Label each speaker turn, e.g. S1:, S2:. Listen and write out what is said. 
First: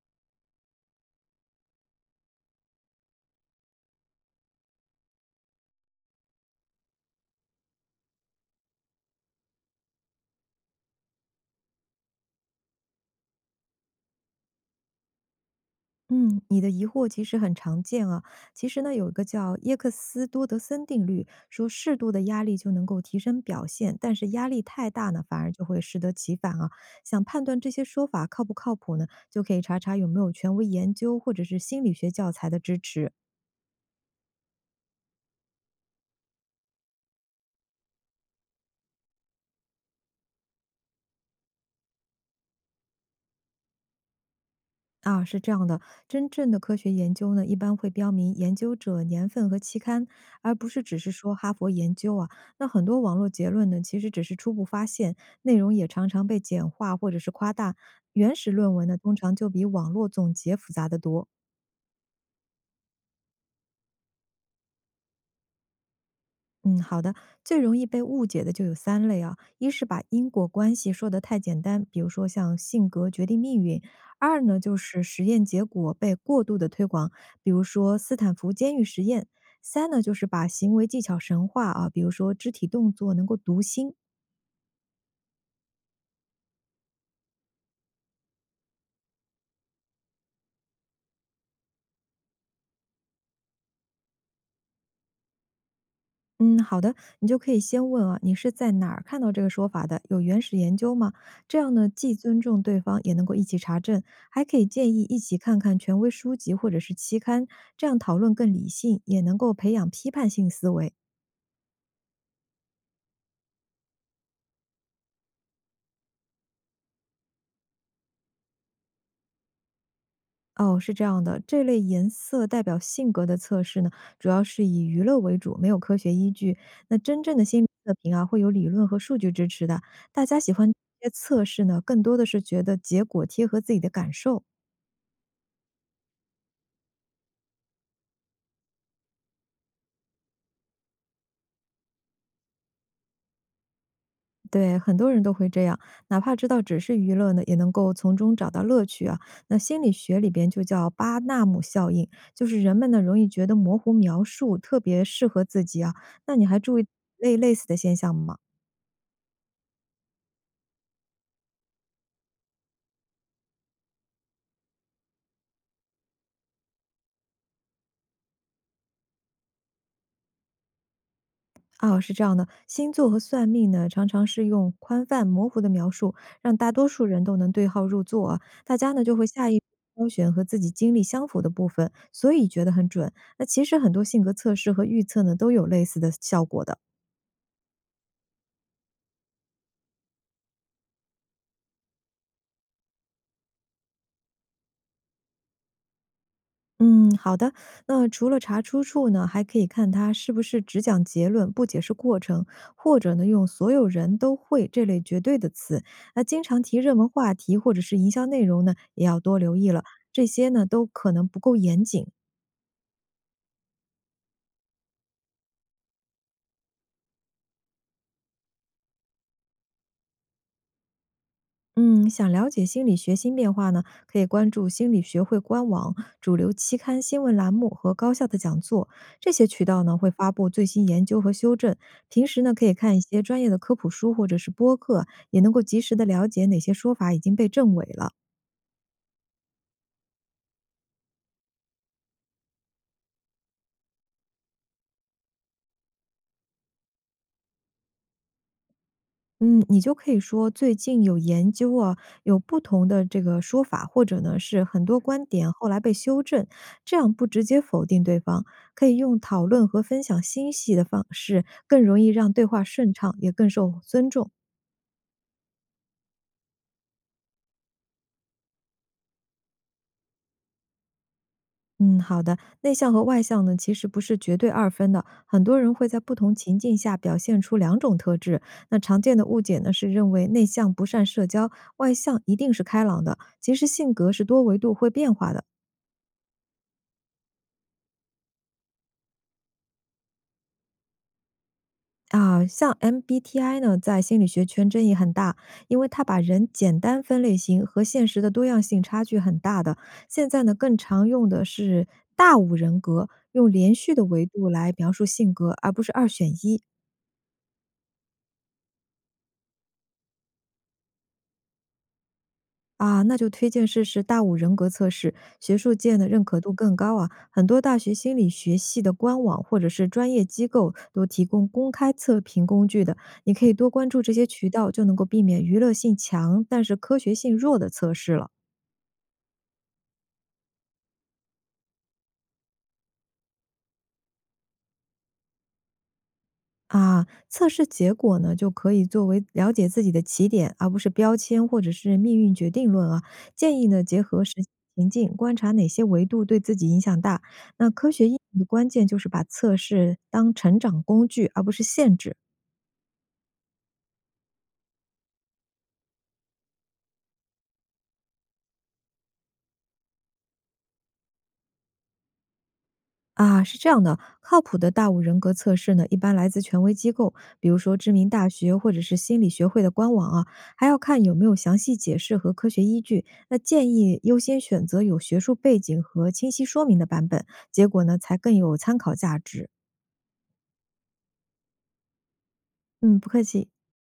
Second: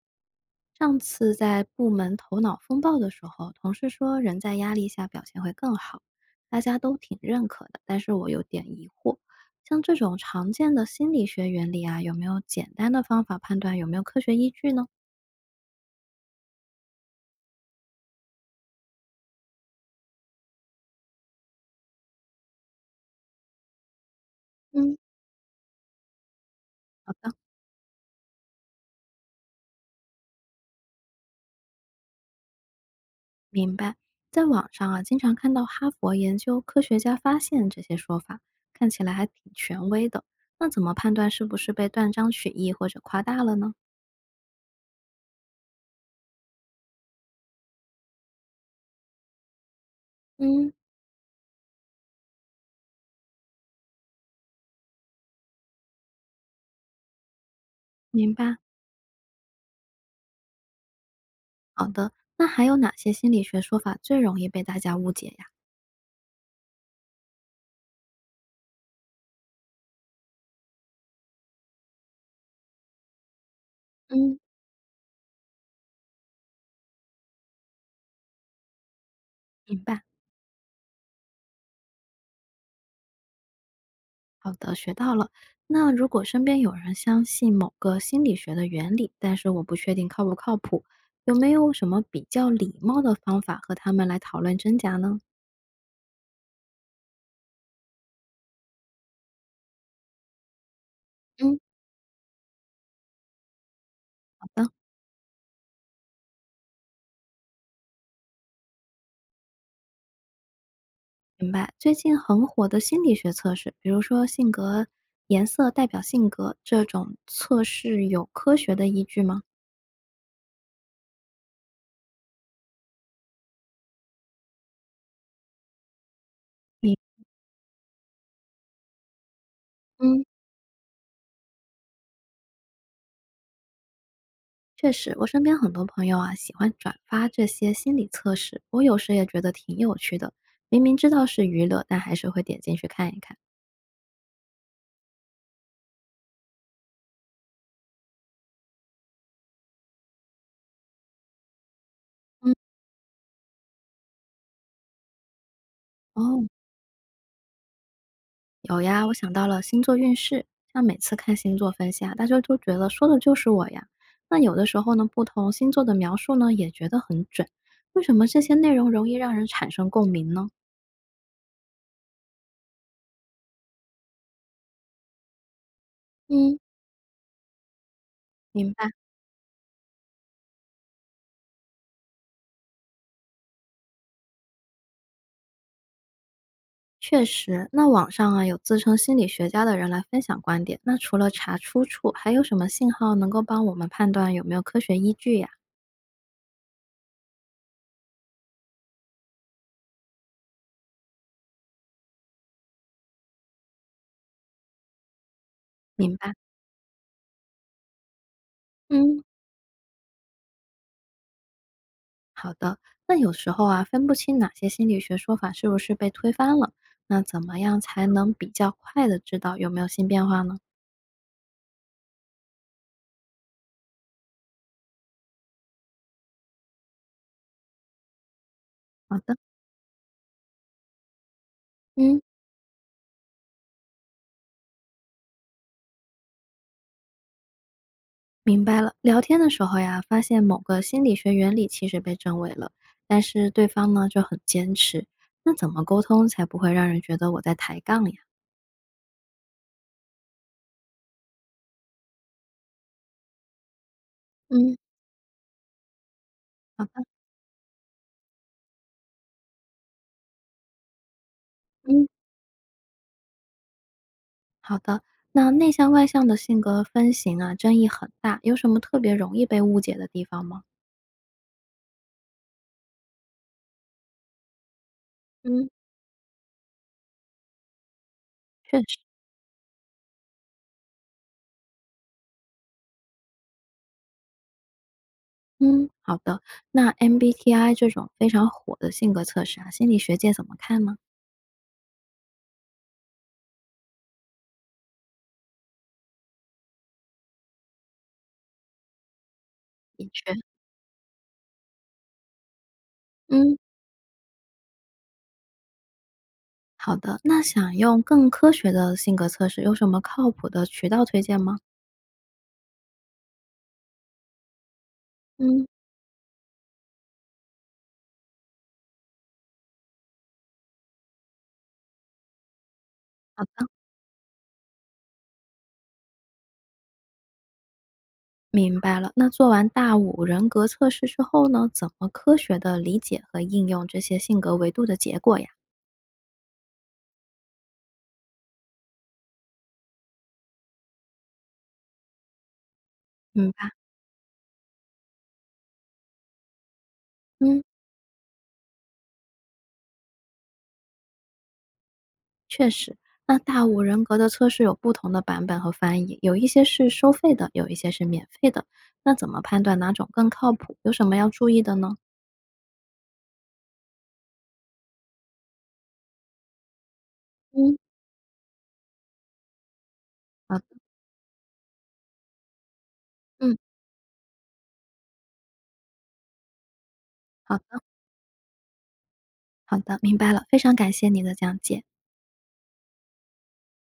S1: 上次在部门头脑风暴的时候，同事说人在压力下表现会更好，大家都挺认可的，但是我有点疑惑，像这种常见的心理学原理啊，有没有简单的方法判断有没有科学依据呢？
S2: 嗯，你的疑惑其实很常见啊。其实呢，有一个叫耶克斯多德森定律，说适度的压力就能够提升表现，但是压力太
S1: 嗯，
S2: 大呢，反而就会适得其反啊。
S1: 好
S2: 想
S1: 的，
S2: 判断这些说法靠不靠谱呢，就可以查查有没有权威研究或者是心理学教材的支持。
S1: 明白。在网上啊，经常看到哈佛研究科学家发现这些说法，看起来还挺权威的。那怎么判断是不是被断章取义或者夸大了呢？
S2: 啊，是这样的，真正的科学研究呢，一般会标明研究者、年份和期刊，而不
S1: 嗯，
S2: 是只是说哈佛研究啊。那很多网络结论呢，其实只是初步发现，内容也常常被简化或者是夸大。
S1: 明
S2: 原始
S1: 白。
S2: 论文呢，通常就比网络总结复杂的多。
S1: 好的，那还有哪些心理学说法最容易被大家误解呀？
S2: 嗯，好的。最容易被误解的就有三类啊，一是把因果关系说得太简单，比如说像性格决定命运；
S1: 嗯，
S2: 二呢，就是实验结果被过度的推广，比如说斯坦福监狱实验；
S1: 明
S2: 三呢，
S1: 白，
S2: 就是把行为技巧神话啊，比如说肢体动作能够读心。
S1: 好的，学到了。那如果身边有人相信某个心理学的原理，但是我不确定靠不靠谱，有没有什么比较礼貌的方法和他们来讨论真假呢？
S2: 嗯，好的，你就可以先问啊，你是在哪儿看到这个说法的？有原始研究吗？
S1: 嗯，
S2: 这样呢，既尊重对方，也能够一起查证，还
S1: 好
S2: 可以
S1: 的，
S2: 建议一起看看权威书籍或者是期刊，这样讨论更理性，也能够培养批判性思维。
S1: 明白。最近很火的心理学测试，比如说性格颜色代表性格这种测试，有科学的依据吗？
S2: 哦，是这样的，这类颜色代表性格的测试呢，主要是以娱乐为主，没有科学依据。那
S1: 你
S2: 真正的心理测评啊，会有理论和数据支持的。
S1: 嗯。
S2: 大家喜欢这些测试呢，更多的是觉得结果贴合自己的感受。
S1: 确实，我身边很多朋友啊，喜欢转发这些心理测试，我有时也觉得挺有趣的。明明知道是娱乐，但还是会点进去看一看。
S2: 对，很多人都会这样，哪怕知道只是娱乐呢，也能够从中找到乐趣啊。那心理学里边就叫巴纳姆效应，就
S1: 嗯，
S2: 是人们呢容易觉得模糊描述特别适合自己啊。那你
S1: 哦，
S2: 还注意类似的现象吗？
S1: 有呀，我想到了星座运势，像每次看星座分析啊，大家都觉得说的就是我呀。那有的时候呢，不同星座的描述呢，也觉得很准。为什么这些内容容易让人产生共鸣呢？
S2: 啊，是这样的，星座和算命呢，常常是用宽泛模糊的描述，让
S1: 嗯，
S2: 大多数人都能对号入座啊。
S1: 明
S2: 大
S1: 白。
S2: 家呢就会下意识挑选和自己经历相符的部分，所以觉得很准。那其实很多性格测试和预测呢，都有类似的效果的。
S1: 确实，那网上啊有自称心理学家的人来分享观点，那除了查出处，还有什么信号能够帮我们判断有没有科学依据呀？
S2: 嗯，好的。那除了查出处呢，还可以看它是不是只讲结论，不解释过程，或者呢用“所有人都会”这类绝对的词。
S1: 明
S2: 那
S1: 白，
S2: 经常提热门话题或者是营销内容呢，也要
S1: 嗯，
S2: 多留意了。这些呢都可能不够严谨，
S1: 好的。那有时候啊，分不清哪些心理学说法是不是被推翻了，那怎么样才能比较快的知道有没有新变化呢？
S2: 嗯，想了解心理学新变化呢，可以关注心理学会官网、主流期刊新闻栏目和高校的讲座，
S1: 好
S2: 这
S1: 的，
S2: 些渠道呢会发布最新研究和修正。
S1: 嗯，
S2: 平时呢可以看一些专业的科普书或者是播客，也能够及时的了解哪些说法已经被证伪了。
S1: 明白了。聊天的时候呀，发现某个心理学原理其实被证伪了，但是对方呢就很坚持，那怎么沟通才不会让人觉得我在抬杠呀？
S2: 嗯，你就可以说最近有研究啊，有不同的这个说法，或者呢是
S1: 嗯。
S2: 很多观点后来被修正，
S1: 好
S2: 这
S1: 的，
S2: 样不直接否定对方，可以用讨论和分享信息的方式，更容
S1: 嗯，
S2: 易让对话顺畅，也更受尊重。
S1: 好的。那内向外向的性格分型啊，争议很大，有什么特别容易被误解的地方吗？
S2: 嗯，好的，内向和外向呢其实不是绝对二分的，很多
S1: 嗯，
S2: 人会在不同情境下表现出两种特质。
S1: 确
S2: 那
S1: 实。
S2: 常见的误解呢是认为内向不善社交，外向一定是开朗的，其实性格是多维度会变化的。
S1: 嗯，好的。那 MBTI 这种非常火的性格测试啊，心理学界怎么看呢？
S2: 啊，像 MBTI 呢，在心理学圈争议很大，因为它把人简单分类型和现实的多样性差距很大的。
S1: 的
S2: 现
S1: 确，
S2: 在呢，更常用的是大五人格，用
S1: 嗯，
S2: 连续的维度来描述性格，而不是二选一。
S1: 好的。那想用更科学的性格测试，有什么靠谱的渠道推荐吗？
S2: 啊，那就推荐试试大五人格测试，学
S1: 嗯，
S2: 术界的认可度更高啊。很多大学心理学系的官网或者是专业机构都提供公开测评工具的，你
S1: 好
S2: 可以
S1: 的，
S2: 多关注这些渠道，就能够避免娱乐性强但是科学性弱的测试了。
S1: 明白了。那做完大五人格测试之后呢，怎么科学的理解和应用这些性格维度的结果呀？
S2: 啊，测试结果呢，就可以作为了解自己的起点，而不是标签或者是命运决定论啊。
S1: 嗯
S2: 建议
S1: 吧，
S2: 呢，结合实际情境，观察哪些维度对自己影响大。
S1: 嗯。
S2: 那科学意义的关键就是把测试当成长工具，而不是限制。
S1: 确实，那大五人格的测试有不同的版本和翻译，有一些是收费的，有一些是免费的。那怎么判断哪种更靠谱？有什么要注意的呢？
S2: 啊，是这样的，靠谱的大五人格测试呢，一般来自权威机构，比如说
S1: 嗯，
S2: 知名大学或者是心理学会的官网啊，
S1: 好的，
S2: 还要看有没有详细解释和科学依据。那
S1: 嗯，
S2: 建议优先选择有学术背景和清晰说明的版本，
S1: 好
S2: 结
S1: 的，
S2: 果呢才更有参考价值。
S1: 好的，明白了，非常感谢你的讲解。
S2: 嗯，不客气。